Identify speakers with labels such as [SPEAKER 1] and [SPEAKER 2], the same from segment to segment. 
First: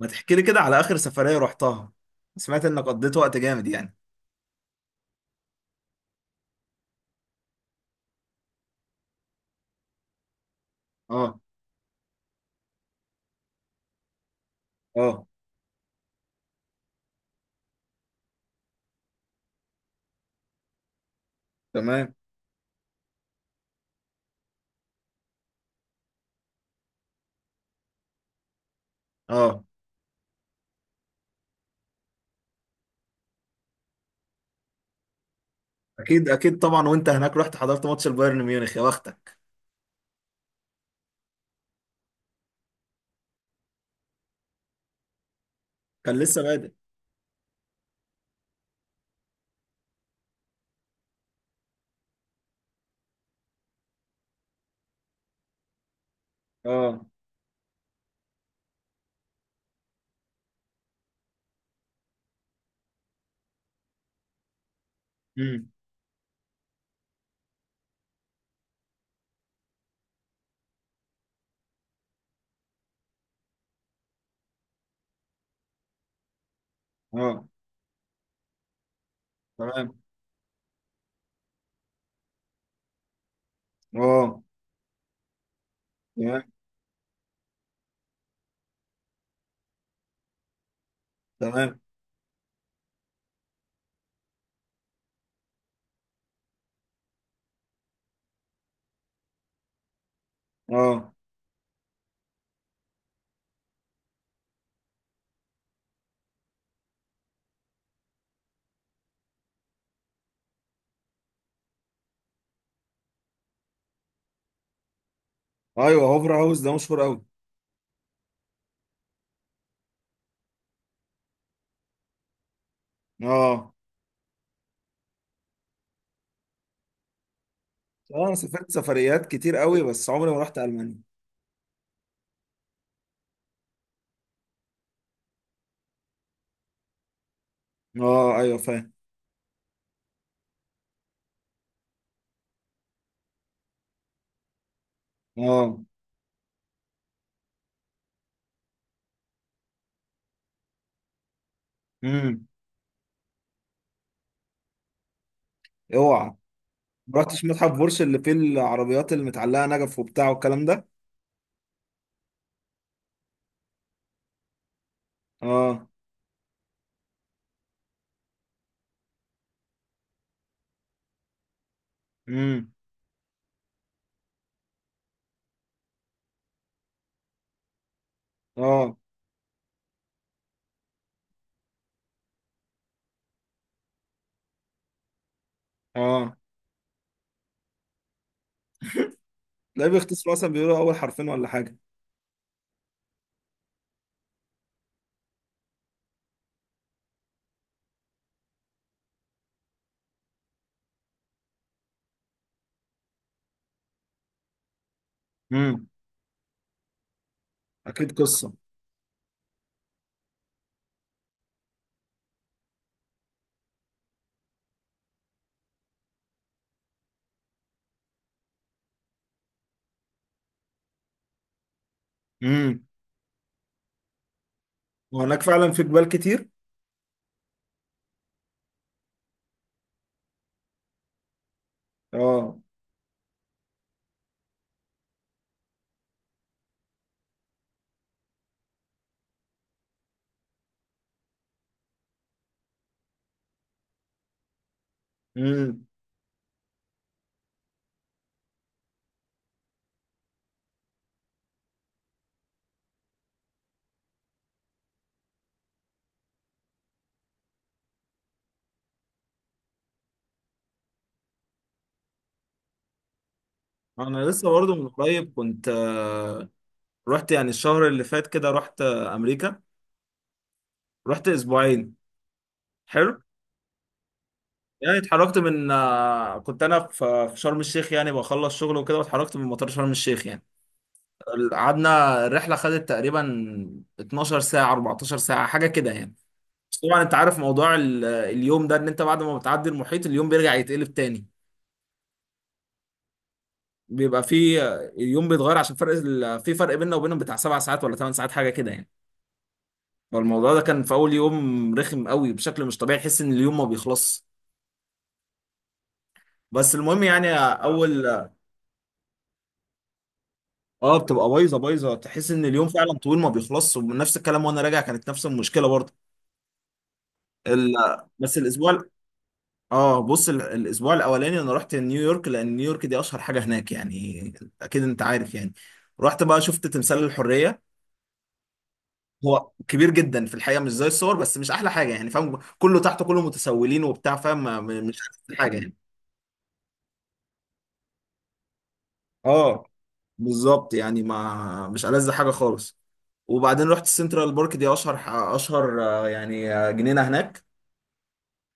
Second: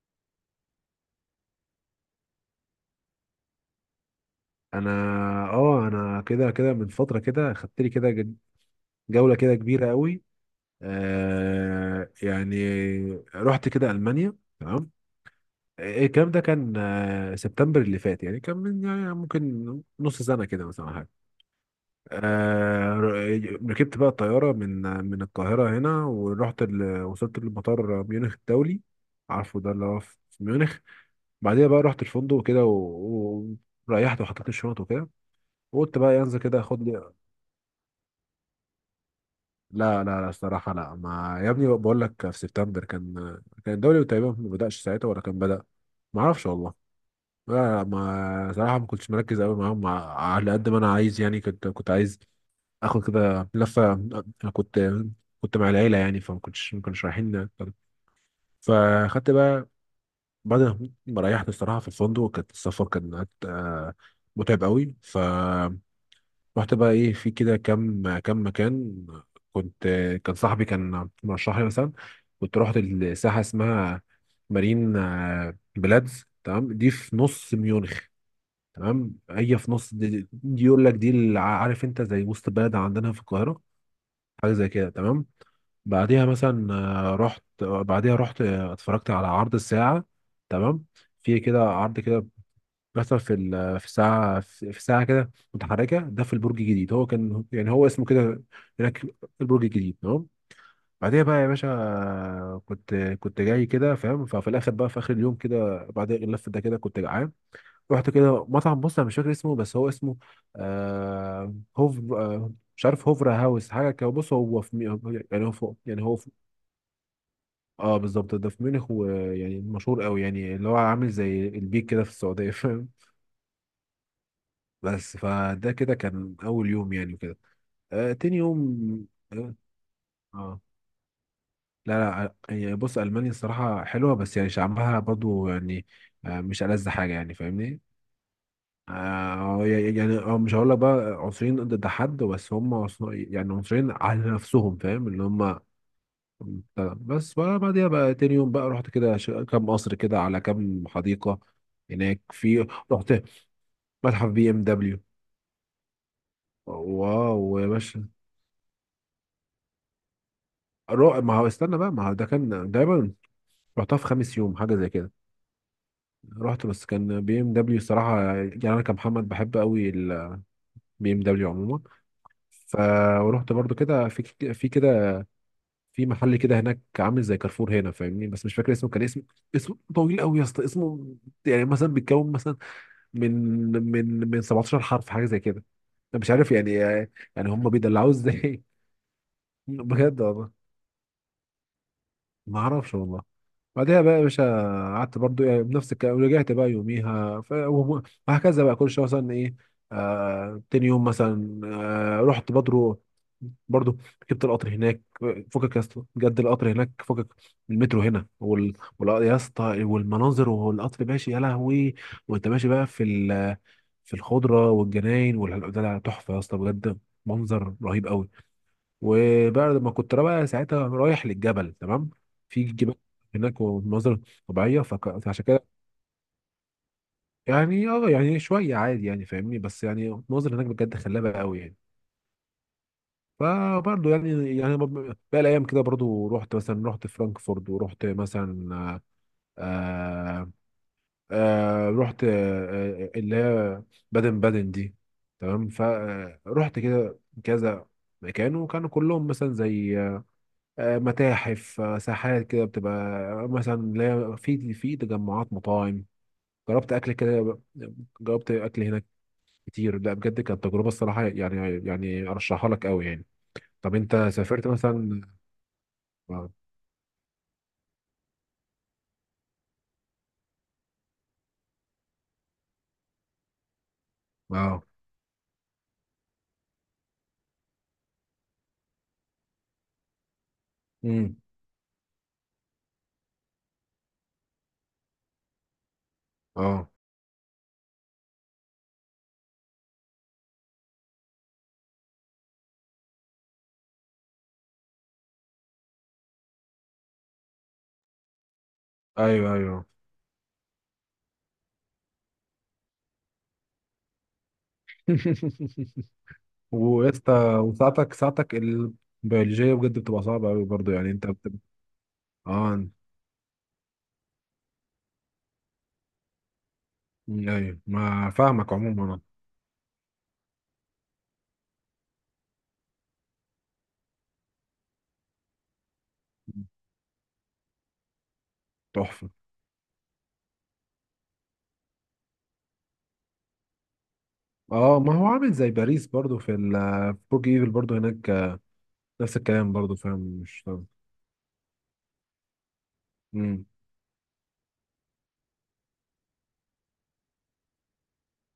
[SPEAKER 1] ما تحكي لي كده على آخر سفرية رحتها؟ سمعت إنك قضيت وقت جامد يعني.
[SPEAKER 2] انا اه انا كده من فتره كده خدت لي كده جوله كده كبيره قوي.
[SPEAKER 1] اه،
[SPEAKER 2] يعني رحت كده المانيا، تمام.
[SPEAKER 1] اه،
[SPEAKER 2] إيه الكلام ده؟ كان سبتمبر اللي فات، يعني كان من يعني ممكن نص سنه كده مثلا أو حاجه.
[SPEAKER 1] تمام،
[SPEAKER 2] ركبت بقى الطياره من القاهره هنا، ورحت وصلت لمطار ميونخ الدولي. عارفه،
[SPEAKER 1] اه.
[SPEAKER 2] ده اللي هو في ميونخ. بعديها بقى رحت الفندق كده، وريحت وحطيت الشنط وكده، وقلت بقى
[SPEAKER 1] أكيد
[SPEAKER 2] ينزل
[SPEAKER 1] أكيد
[SPEAKER 2] كده
[SPEAKER 1] طبعا،
[SPEAKER 2] اخد.
[SPEAKER 1] وأنت هناك رحت حضرت ماتش البايرن ميونخ؟ يا بختك!
[SPEAKER 2] لا لا لا، الصراحة لا، ما، يا ابني بقول لك، في سبتمبر كان الدوري تقريبا ما بدأش ساعتها، ولا كان بدأ.
[SPEAKER 1] كان
[SPEAKER 2] ما
[SPEAKER 1] لسه
[SPEAKER 2] اعرفش
[SPEAKER 1] بادئ.
[SPEAKER 2] والله. لا، لا، ما، صراحة ما كنتش مركز قوي معاهم، على قد ما انا عايز، يعني كنت عايز اخد كده لفة، انا كنت مع العيلة، يعني فما كنتش ما كناش
[SPEAKER 1] اه.
[SPEAKER 2] رايحين. فاخدت بقى، بعد ما ريحت الصراحة في الفندق، كانت السفر كان متعب قوي.
[SPEAKER 1] امم
[SPEAKER 2] رحت بقى ايه في كده كام كام مكان. كنت، كان صاحبي كان مرشح لي مثلا، كنت رحت الساحه، اسمها مارين بلادز، تمام. دي في
[SPEAKER 1] اه،
[SPEAKER 2] نص ميونخ. تمام، هي في
[SPEAKER 1] تمام،
[SPEAKER 2] نص. دي يقول لك، دي اللي عارف انت، زي وسط بلد عندنا في القاهره.
[SPEAKER 1] اه،
[SPEAKER 2] حاجه زي كده، تمام. بعديها
[SPEAKER 1] تمام،
[SPEAKER 2] مثلا آه، رحت آه، بعديها رحت اتفرجت على عرض الساعه. تمام. في كده
[SPEAKER 1] تمام،
[SPEAKER 2] عرض كده بيحصل في ساعة، في ساعة كده متحركة ده، في البرج الجديد. هو كان يعني هو اسمه كده هناك البرج الجديد، تمام.
[SPEAKER 1] اه،
[SPEAKER 2] بعديها بقى يا باشا، كنت جاي كده، فاهم. ففي الاخر بقى في اخر اليوم كده، بعد اللف ده كده، كنت جعان. رحت كده مطعم. بص، انا مش فاكر اسمه، بس هو اسمه هوف، مش عارف، هوفرا هاوس، حاجه كده. بص، هو في يعني هو فوق،
[SPEAKER 1] أيوه.
[SPEAKER 2] يعني هو في.
[SPEAKER 1] هوفر هاوس ده مشهور أوي.
[SPEAKER 2] اه، بالظبط، ده في ميونخ، ويعني مشهور قوي يعني، اللي هو عامل زي البيك كده في السعوديه.
[SPEAKER 1] اه.
[SPEAKER 2] بس فده كده كان اول يوم يعني، وكده.
[SPEAKER 1] أنا
[SPEAKER 2] تاني
[SPEAKER 1] سافرت
[SPEAKER 2] يوم
[SPEAKER 1] سفريات
[SPEAKER 2] اه
[SPEAKER 1] كتير أوي بس عمري ما رحت
[SPEAKER 2] آه.
[SPEAKER 1] ألمانيا.
[SPEAKER 2] لا. لا، هي بص، المانيا الصراحه حلوه، بس يعني شعبها برضو يعني مش ألذ حاجه، يعني فاهمني.
[SPEAKER 1] اه، أيوه فاهم.
[SPEAKER 2] يعني مش هقول لك بقى عنصريين ضد حد، بس هم يعني عنصريين على نفسهم، فاهم، اللي هم.
[SPEAKER 1] اه.
[SPEAKER 2] بس بقى، بعديها بقى تاني يوم بقى، رحت كده كام قصر كده، على كام حديقه هناك.
[SPEAKER 1] امم
[SPEAKER 2] في، رحت متحف بي ام دبليو.
[SPEAKER 1] اوعى! ما رحتش
[SPEAKER 2] واو يا
[SPEAKER 1] متحف بورش
[SPEAKER 2] باشا.
[SPEAKER 1] اللي فيه العربيات المتعلقة نجف وبتاع والكلام ده.
[SPEAKER 2] ما هو استنى بقى، ما هو ده كان دايما. رحتها في خامس يوم، حاجه زي كده.
[SPEAKER 1] اه.
[SPEAKER 2] رحت، بس كان بي ام دبليو الصراحه، يعني انا كمحمد بحب قوي البي ام دبليو عموما.
[SPEAKER 1] امم
[SPEAKER 2] ف ورحت برضو كده في، في كده في محل كده هناك، عامل زي كارفور هنا، فاهمني، بس مش فاكر اسمه.
[SPEAKER 1] اه،
[SPEAKER 2] كان اسمه، اسمه طويل قوي يا اسطى. اسمه يعني مثلا بيتكون مثلا، من من 17 حرف، حاجه زي كده. انا مش
[SPEAKER 1] اه،
[SPEAKER 2] عارف يعني هم بيدلعوه ازاي.
[SPEAKER 1] تلاقيه
[SPEAKER 2] بجد
[SPEAKER 1] بيختصروا مثلا
[SPEAKER 2] والله.
[SPEAKER 1] بيقولوا اول حرفين ولا حاجه.
[SPEAKER 2] ما اعرفش والله. بعدها بقى يا باشا، قعدت برضو يعني بنفس الكلام، رجعت بقى يوميها، وهكذا بقى، كل شويه مثلا ايه. تاني يوم مثلا، رحت برضو. برضو ركبت القطر هناك. فكك يا
[SPEAKER 1] امم
[SPEAKER 2] اسطى، بجد، القطر هناك فكك. من المترو
[SPEAKER 1] اكيد
[SPEAKER 2] هنا،
[SPEAKER 1] قصه.
[SPEAKER 2] يا اسطى، والمناظر والقطر ماشي، يا لهوي. وانت ماشي بقى في الخضره والجناين، ده تحفه يا اسطى، بجد. منظر رهيب قوي. وبعد ما كنت بقى ساعتها رايح للجبل، تمام. في
[SPEAKER 1] امم
[SPEAKER 2] جبال هناك ومناظر طبيعيه،
[SPEAKER 1] وهناك
[SPEAKER 2] فعشان كده.
[SPEAKER 1] فعلا في جبال كتير.
[SPEAKER 2] يعني شويه عادي، يعني فاهمني، بس يعني المناظر هناك بجد خلابه قوي يعني.
[SPEAKER 1] اه.
[SPEAKER 2] فبرضه يعني بقى الايام كده برضه، رحت فرانكفورت، ورحت مثلا آه رحت اللي هي بادن بادن دي، تمام.
[SPEAKER 1] امم
[SPEAKER 2] فرحت كده كذا مكان، وكانوا كلهم مثلا زي متاحف، ساحات كده بتبقى مثلا، اللي هي في تجمعات مطاعم. جربت اكل كده، جربت اكل هناك كتير. لا بجد، كانت تجربه الصراحه يعني ارشحها لك قوي يعني. طب انت
[SPEAKER 1] انا لسه
[SPEAKER 2] سافرت
[SPEAKER 1] برضه من
[SPEAKER 2] مثلا؟
[SPEAKER 1] قريب كنت،
[SPEAKER 2] اه.
[SPEAKER 1] رحت يعني الشهر اللي فات كده، رحت امريكا. رحت اسبوعين. حلو.
[SPEAKER 2] اه.
[SPEAKER 1] يعني اتحركت من، كنت انا في شرم الشيخ يعني بخلص شغل وكده، واتحركت من مطار شرم الشيخ يعني.
[SPEAKER 2] امم.
[SPEAKER 1] قعدنا الرحله، خدت تقريبا 12 ساعه، 14 ساعه، حاجه كده يعني. بس
[SPEAKER 2] اه.
[SPEAKER 1] طبعا انت عارف موضوع اليوم ده، ان انت بعد ما بتعدي المحيط اليوم بيرجع يتقلب تاني. بيبقى فيه اليوم بيتغير، عشان فرق في فرق بيننا وبينهم بتاع 7 ساعات ولا 8 ساعات، حاجه كده يعني.
[SPEAKER 2] ايوه، ايوه.
[SPEAKER 1] فالموضوع ده كان في اول يوم رخم قوي بشكل مش طبيعي، تحس ان اليوم ما بيخلصش. بس المهم
[SPEAKER 2] ويا
[SPEAKER 1] يعني
[SPEAKER 2] اسطى،
[SPEAKER 1] اول.
[SPEAKER 2] وساعتك، ساعتك البيولوجيه بجد بتبقى صعبه قوي برضه،
[SPEAKER 1] اه،
[SPEAKER 2] يعني انت
[SPEAKER 1] بتبقى بايظه
[SPEAKER 2] بتبقى.
[SPEAKER 1] بايظه، تحس ان اليوم
[SPEAKER 2] اه،
[SPEAKER 1] فعلا طويل ما بيخلصش، ونفس الكلام وانا راجع كانت نفس المشكله برضه.
[SPEAKER 2] أمم،
[SPEAKER 1] ال...
[SPEAKER 2] ايوه، ما
[SPEAKER 1] بس
[SPEAKER 2] فاهمك
[SPEAKER 1] الاسبوع.
[SPEAKER 2] عموما أنا.
[SPEAKER 1] اه بص، الاسبوع الاولاني انا رحت نيويورك، لان نيويورك دي اشهر حاجه هناك يعني. اكيد انت عارف يعني. رحت بقى شفت تمثال الحريه.
[SPEAKER 2] تحفه.
[SPEAKER 1] هو كبير جدا في الحقيقه مش زي الصور، بس مش احلى حاجه يعني فاهم، كله تحته كله متسولين وبتاع فاهم، مش
[SPEAKER 2] اه، ما هو
[SPEAKER 1] احسن
[SPEAKER 2] عامل
[SPEAKER 1] حاجه
[SPEAKER 2] زي
[SPEAKER 1] يعني.
[SPEAKER 2] باريس برضو، في البرج ايفل برضو هناك، نفس
[SPEAKER 1] اه،
[SPEAKER 2] الكلام برضو، فاهم، مش
[SPEAKER 1] بالظبط
[SPEAKER 2] طب.
[SPEAKER 1] يعني، ما مش ألذ حاجه خالص.
[SPEAKER 2] امم.
[SPEAKER 1] وبعدين رحت سنترال بارك، دي اشهر اشهر يعني جنينه هناك.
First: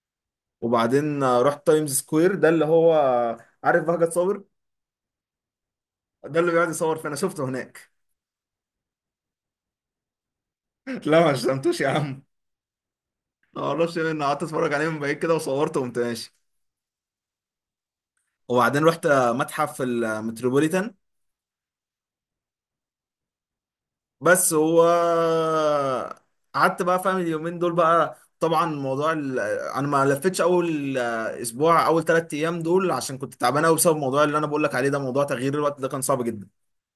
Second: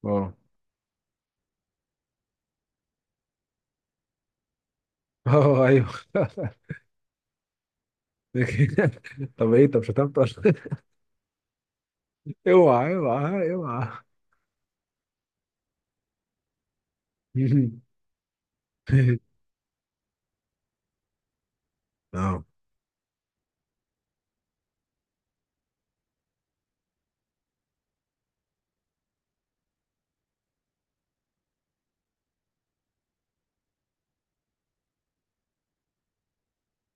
[SPEAKER 2] اه.
[SPEAKER 1] وبعدين رحت تايمز سكوير، ده اللي هو عارف بهجت صابر؟
[SPEAKER 2] اه. ايوه.
[SPEAKER 1] ده اللي بيقعد يصور، فانا شفته هناك.
[SPEAKER 2] طب ايه، طب شتمت؟
[SPEAKER 1] لا، ما شتمتوش يا عم.
[SPEAKER 2] اوعى، اوعى،
[SPEAKER 1] ما
[SPEAKER 2] اوعى.
[SPEAKER 1] اعرفش إيه، انا قعدت اتفرج عليه من بعيد كده وصورته وقمت ماشي. وبعدين رحت متحف المتروبوليتان.
[SPEAKER 2] اه،
[SPEAKER 1] بس هو قعدت بقى فاهم اليومين دول بقى، طبعا موضوع انا ما لفتش اول اسبوع، اول 3 ايام دول عشان كنت تعبان قوي، بسبب الموضوع اللي انا بقول لك عليه ده، موضوع تغيير الوقت ده كان صعب جدا.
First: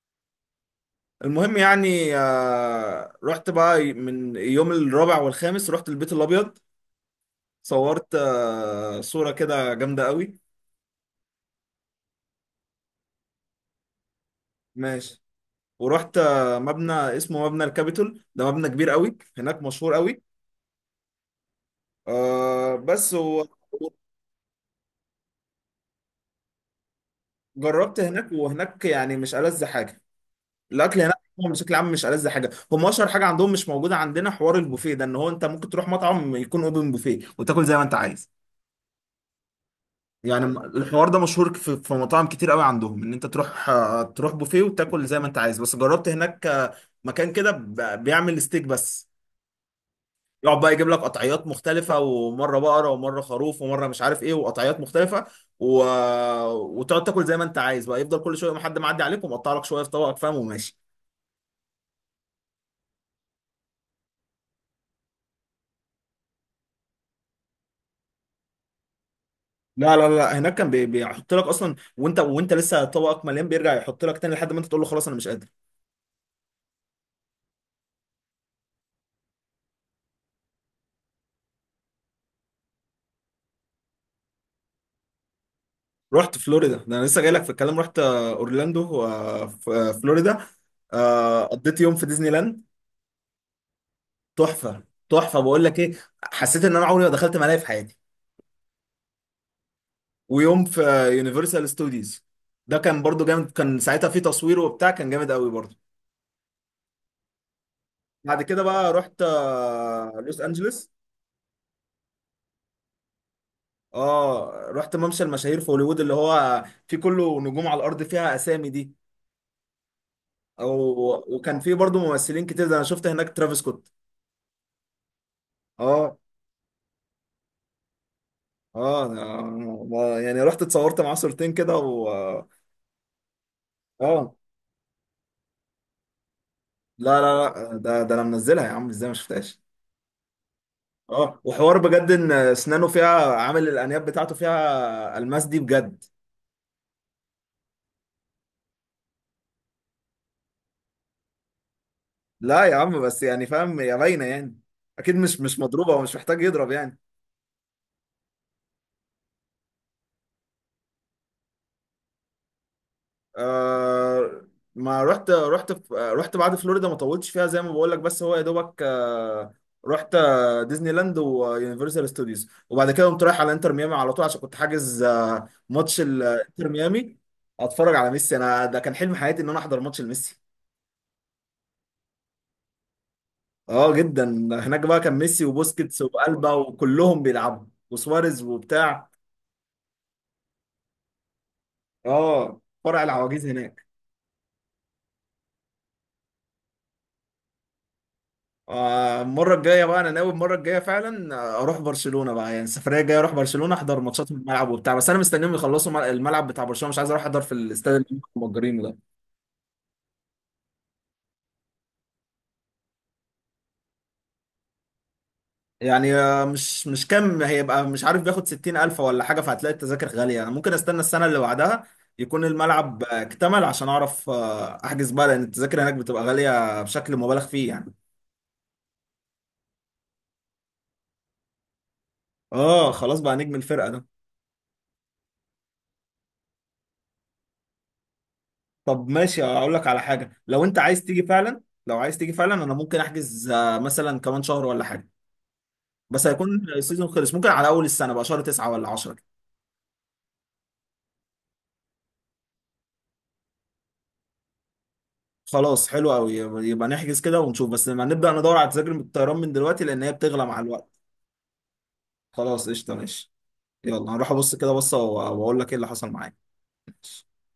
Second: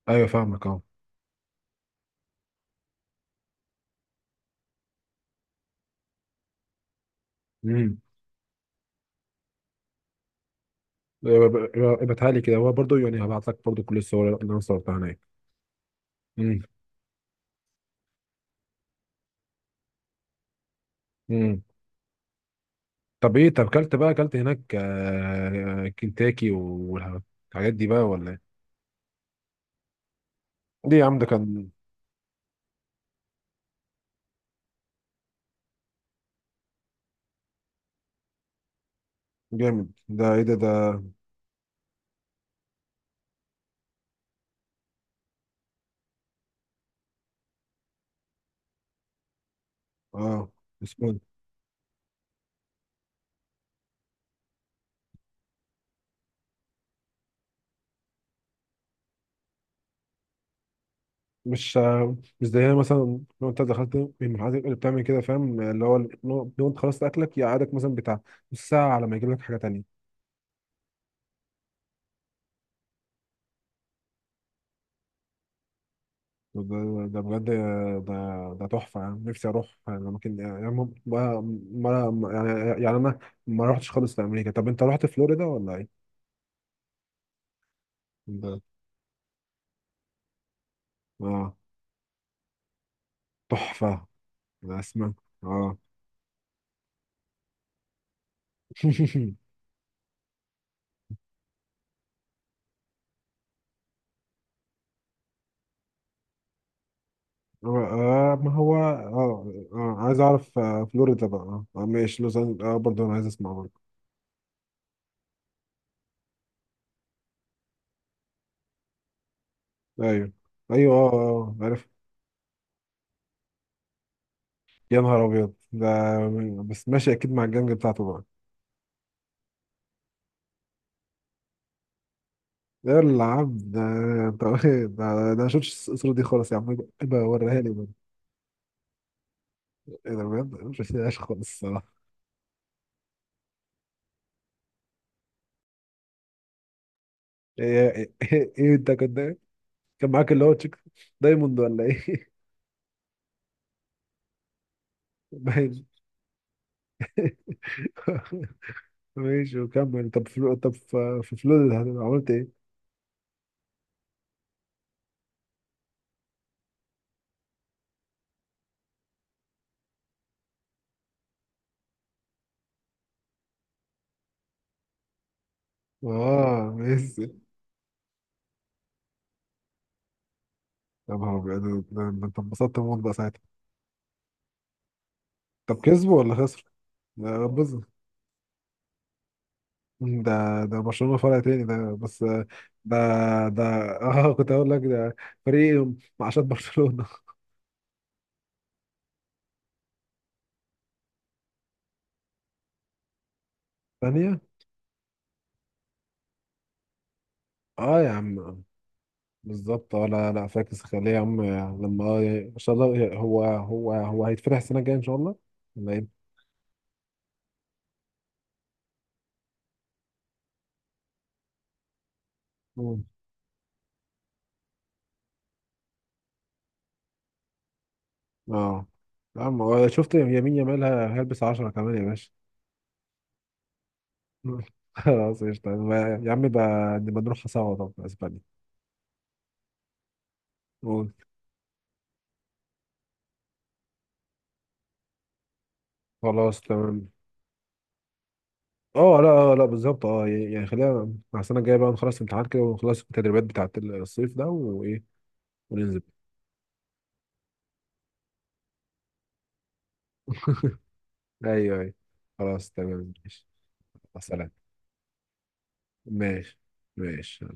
[SPEAKER 2] ايوه، فاهمك، اه.
[SPEAKER 1] المهم يعني رحت بقى من يوم الرابع والخامس رحت البيت الابيض.
[SPEAKER 2] امم.
[SPEAKER 1] صورت صورة كده جامدة قوي.
[SPEAKER 2] ابعتها لي كده، هو برضو يعني، هبعت لك برضو كل الصور اللي انا صورتها
[SPEAKER 1] ماشي.
[SPEAKER 2] هناك.
[SPEAKER 1] ورحت
[SPEAKER 2] امم.
[SPEAKER 1] مبنى اسمه مبنى الكابيتول، ده مبنى كبير قوي هناك، مشهور قوي.
[SPEAKER 2] امم.
[SPEAKER 1] آه بس
[SPEAKER 2] طب
[SPEAKER 1] و-
[SPEAKER 2] ايه، طب كلت بقى، كلت هناك كنتاكي والحاجات دي
[SPEAKER 1] وجربت
[SPEAKER 2] بقى، ولا
[SPEAKER 1] هناك،
[SPEAKER 2] ايه؟
[SPEAKER 1] وهناك يعني مش ألذ حاجة
[SPEAKER 2] ليه
[SPEAKER 1] الأكل
[SPEAKER 2] يا
[SPEAKER 1] هناك.
[SPEAKER 2] عم، ده
[SPEAKER 1] هو
[SPEAKER 2] كان
[SPEAKER 1] بشكل عام مش ألذ حاجة. هم أشهر حاجة عندهم مش موجودة عندنا، حوار البوفيه ده، إن هو أنت ممكن تروح مطعم يكون أوبن بوفيه وتاكل زي ما أنت عايز.
[SPEAKER 2] جامد، ده ايه
[SPEAKER 1] يعني
[SPEAKER 2] ده ده؟
[SPEAKER 1] الحوار ده مشهور في مطاعم كتير قوي عندهم، ان انت تروح تروح بوفيه وتاكل زي ما انت عايز. بس جربت هناك مكان كده بيعمل ستيك بس.
[SPEAKER 2] اه،
[SPEAKER 1] يقعد بقى يجيب لك
[SPEAKER 2] اسمه ده.
[SPEAKER 1] قطعيات مختلفة، ومرة بقرة ومرة خروف ومرة مش عارف ايه، وقطعيات مختلفة و... وتقعد تاكل زي ما انت عايز بقى، يفضل كل شوية ما حد معدي عليك ومقطع لك شوية في طبقك فاهم وماشي.
[SPEAKER 2] مش مش زيها مثلا، لو انت دخلت من المحلات اللي بتعمل كده، فاهم، اللي هو، لو انت خلصت اكلك، يقعدك مثلا بتاع نص ساعه على ما يجيب لك حاجه
[SPEAKER 1] لا
[SPEAKER 2] تانية.
[SPEAKER 1] لا لا، هناك كان بيحط لك اصلا، وانت لسه طبقك مليان بيرجع يحط لك تاني، لحد ما انت تقول له خلاص انا مش قادر.
[SPEAKER 2] ده ده بجد، ده تحفه، يعني نفسي اروح اماكن، يعني ما يعني انا ما رحتش خالص لامريكا. طب انت رحت فلوريدا ولا ايه؟
[SPEAKER 1] رحت فلوريدا، ده انا لسه جاي لك في الكلام. رحت
[SPEAKER 2] ده-
[SPEAKER 1] اورلاندو في فلوريدا.
[SPEAKER 2] اه،
[SPEAKER 1] قضيت يوم في ديزني لاند.
[SPEAKER 2] تحفه. أنا
[SPEAKER 1] تحفة!
[SPEAKER 2] اسمع.
[SPEAKER 1] تحفة بقول
[SPEAKER 2] اه.
[SPEAKER 1] لك ايه. حسيت ان انا عمري ما دخلت ملاهي في حياتي. ويوم في يونيفرسال ستوديوز، ده كان برضو جامد. كان ساعتها في تصوير وبتاع، كان جامد قوي برضو. بعد
[SPEAKER 2] ما
[SPEAKER 1] كده
[SPEAKER 2] هو،
[SPEAKER 1] بقى رحت
[SPEAKER 2] عايز
[SPEAKER 1] لوس
[SPEAKER 2] اعرف
[SPEAKER 1] انجلوس.
[SPEAKER 2] فلوريدا بقى، ماشي، لوز أنجل- اه برضه انا عايز اسمع.
[SPEAKER 1] اه، رحت ممشى المشاهير في هوليوود، اللي هو في كله نجوم على الارض فيها اسامي دي.
[SPEAKER 2] ايوه،
[SPEAKER 1] او،
[SPEAKER 2] ايوه. اه، اه،
[SPEAKER 1] وكان في
[SPEAKER 2] عارف.
[SPEAKER 1] برضو ممثلين كتير، ده انا شفت هناك ترافيس سكوت.
[SPEAKER 2] يا نهار ابيض ده.
[SPEAKER 1] اه،
[SPEAKER 2] بس ماشي، اكيد مع الجنج بتاعته بقى.
[SPEAKER 1] اه، يعني رحت اتصورت معاه صورتين كده و اه.
[SPEAKER 2] يا العب ده.
[SPEAKER 1] آه.
[SPEAKER 2] انت! ده ما شفتش الصورة دي خالص يا عم، يبقى
[SPEAKER 1] لا لا
[SPEAKER 2] وريها لي
[SPEAKER 1] لا،
[SPEAKER 2] بقى.
[SPEAKER 1] ده ده انا منزلها يا عم ازاي ما شفتهاش؟
[SPEAKER 2] ايه ده بجد، ما شفتهاش
[SPEAKER 1] اه،
[SPEAKER 2] خالص
[SPEAKER 1] وحوار
[SPEAKER 2] الصراحة.
[SPEAKER 1] بجد، ان اسنانه فيها عامل الانياب بتاعته فيها الماس دي بجد.
[SPEAKER 2] ايه، ايه، ايه، إيه، إيه، انت كنت إيه؟ كان معاك اللي هو تشيك دايموند، ولا ايه؟
[SPEAKER 1] لا يا عم، بس يعني فاهم يا باينه يعني. اكيد مش
[SPEAKER 2] باين.
[SPEAKER 1] مضروبه، ومش محتاج يضرب يعني.
[SPEAKER 2] ماشي، وكمل. طب في فلول عملت ايه؟
[SPEAKER 1] آه، ما رحت رحت في رحت بعد فلوريدا ما طولتش فيها زي ما بقول لك، بس هو يا دوبك آه. رحت ديزني لاند ويونيفرسال ستوديوز، وبعد كده قمت رايح على انتر ميامي على طول، عشان كنت حاجز آه ماتش الانتر
[SPEAKER 2] اه،
[SPEAKER 1] ميامي.
[SPEAKER 2] ميسي.
[SPEAKER 1] اتفرج على ميسي. انا ده كان حلم حياتي ان انا احضر ماتش لميسي.
[SPEAKER 2] يا نهار ابيض، ده انت انبسطت موت بقى ساعتها.
[SPEAKER 1] اه جدا. هناك بقى كان ميسي
[SPEAKER 2] طب
[SPEAKER 1] وبوسكيتس
[SPEAKER 2] كسبوا ولا
[SPEAKER 1] والبا
[SPEAKER 2] خسروا؟
[SPEAKER 1] وكلهم
[SPEAKER 2] لا،
[SPEAKER 1] بيلعبوا،
[SPEAKER 2] بص.
[SPEAKER 1] وسواريز وبتاع.
[SPEAKER 2] ده برشلونة فرع تاني ده، بس
[SPEAKER 1] اه،
[SPEAKER 2] ده
[SPEAKER 1] فرع العواجيز
[SPEAKER 2] ده
[SPEAKER 1] هناك.
[SPEAKER 2] اه كنت اقول لك، ده فريق معاشات برشلونة.
[SPEAKER 1] المره الجايه بقى انا ناوي المره الجايه فعلا، اروح برشلونه بقى. يعني السفريه الجايه اروح برشلونه، احضر ماتشات في
[SPEAKER 2] ثانية.
[SPEAKER 1] الملعب وبتاع. بس انا مستنيهم يخلصوا الملعب بتاع برشلونه. مش عايز اروح احضر في الاستاد
[SPEAKER 2] اه،
[SPEAKER 1] اللي
[SPEAKER 2] يا
[SPEAKER 1] هم
[SPEAKER 2] عم،
[SPEAKER 1] مأجرينه ده.
[SPEAKER 2] بالظبط. اه، لا، لا فاكس، خليه يا عم. لما، ان شاء الله، هو هيتفتح السنة الجاية ان شاء الله، ولا
[SPEAKER 1] يعني
[SPEAKER 2] ايه؟
[SPEAKER 1] مش كام هيبقى، مش عارف بياخد 60 ألف ولا حاجة. فهتلاقي التذاكر غالية. أنا ممكن استنى السنة اللي بعدها يكون الملعب
[SPEAKER 2] مم.
[SPEAKER 1] اكتمل عشان أعرف أحجز بقى، لأن التذاكر هناك بتبقى غالية بشكل مبالغ فيه يعني.
[SPEAKER 2] اه، يا عم، هو شفت يمين يامال هيلبس 10 كمان يا باشا.
[SPEAKER 1] آه، خلاص بقى نجم الفرقة ده.
[SPEAKER 2] مم. خلاص، قشطة. يا عم بقى، نبقى نروح سوا طب اسبانيا.
[SPEAKER 1] طب ماشي، أقول لك على حاجة. لو أنت عايز
[SPEAKER 2] قول.
[SPEAKER 1] تيجي فعلا، لو عايز تيجي فعلا أنا ممكن أحجز مثلا كمان شهر ولا حاجة. بس
[SPEAKER 2] خلاص،
[SPEAKER 1] هيكون السيزون
[SPEAKER 2] تمام.
[SPEAKER 1] خلص، ممكن على أول السنة بقى، شهر 9 ولا عشرة.
[SPEAKER 2] اه لا، لا، بالظبط. اه يعني خلينا مع السنه الجايه بقى، نخلص الامتحانات كده، ونخلص التدريبات بتاعت الصيف ده وايه.
[SPEAKER 1] خلاص
[SPEAKER 2] وننزل.
[SPEAKER 1] حلو أوي، يبقى نحجز كده ونشوف. بس لما نبدأ ندور على تذاكر الطيران من دلوقتي، لأن هي بتغلى مع الوقت.
[SPEAKER 2] ايوه، ايوه.
[SPEAKER 1] خلاص
[SPEAKER 2] خلاص،
[SPEAKER 1] قشطة
[SPEAKER 2] تمام،
[SPEAKER 1] ماشي.
[SPEAKER 2] ماشي.
[SPEAKER 1] يلا،
[SPEAKER 2] مع
[SPEAKER 1] هروح
[SPEAKER 2] السلامه.
[SPEAKER 1] أبص كده بصة وأقول لك إيه اللي حصل معايا.
[SPEAKER 2] ماشي. ماشي.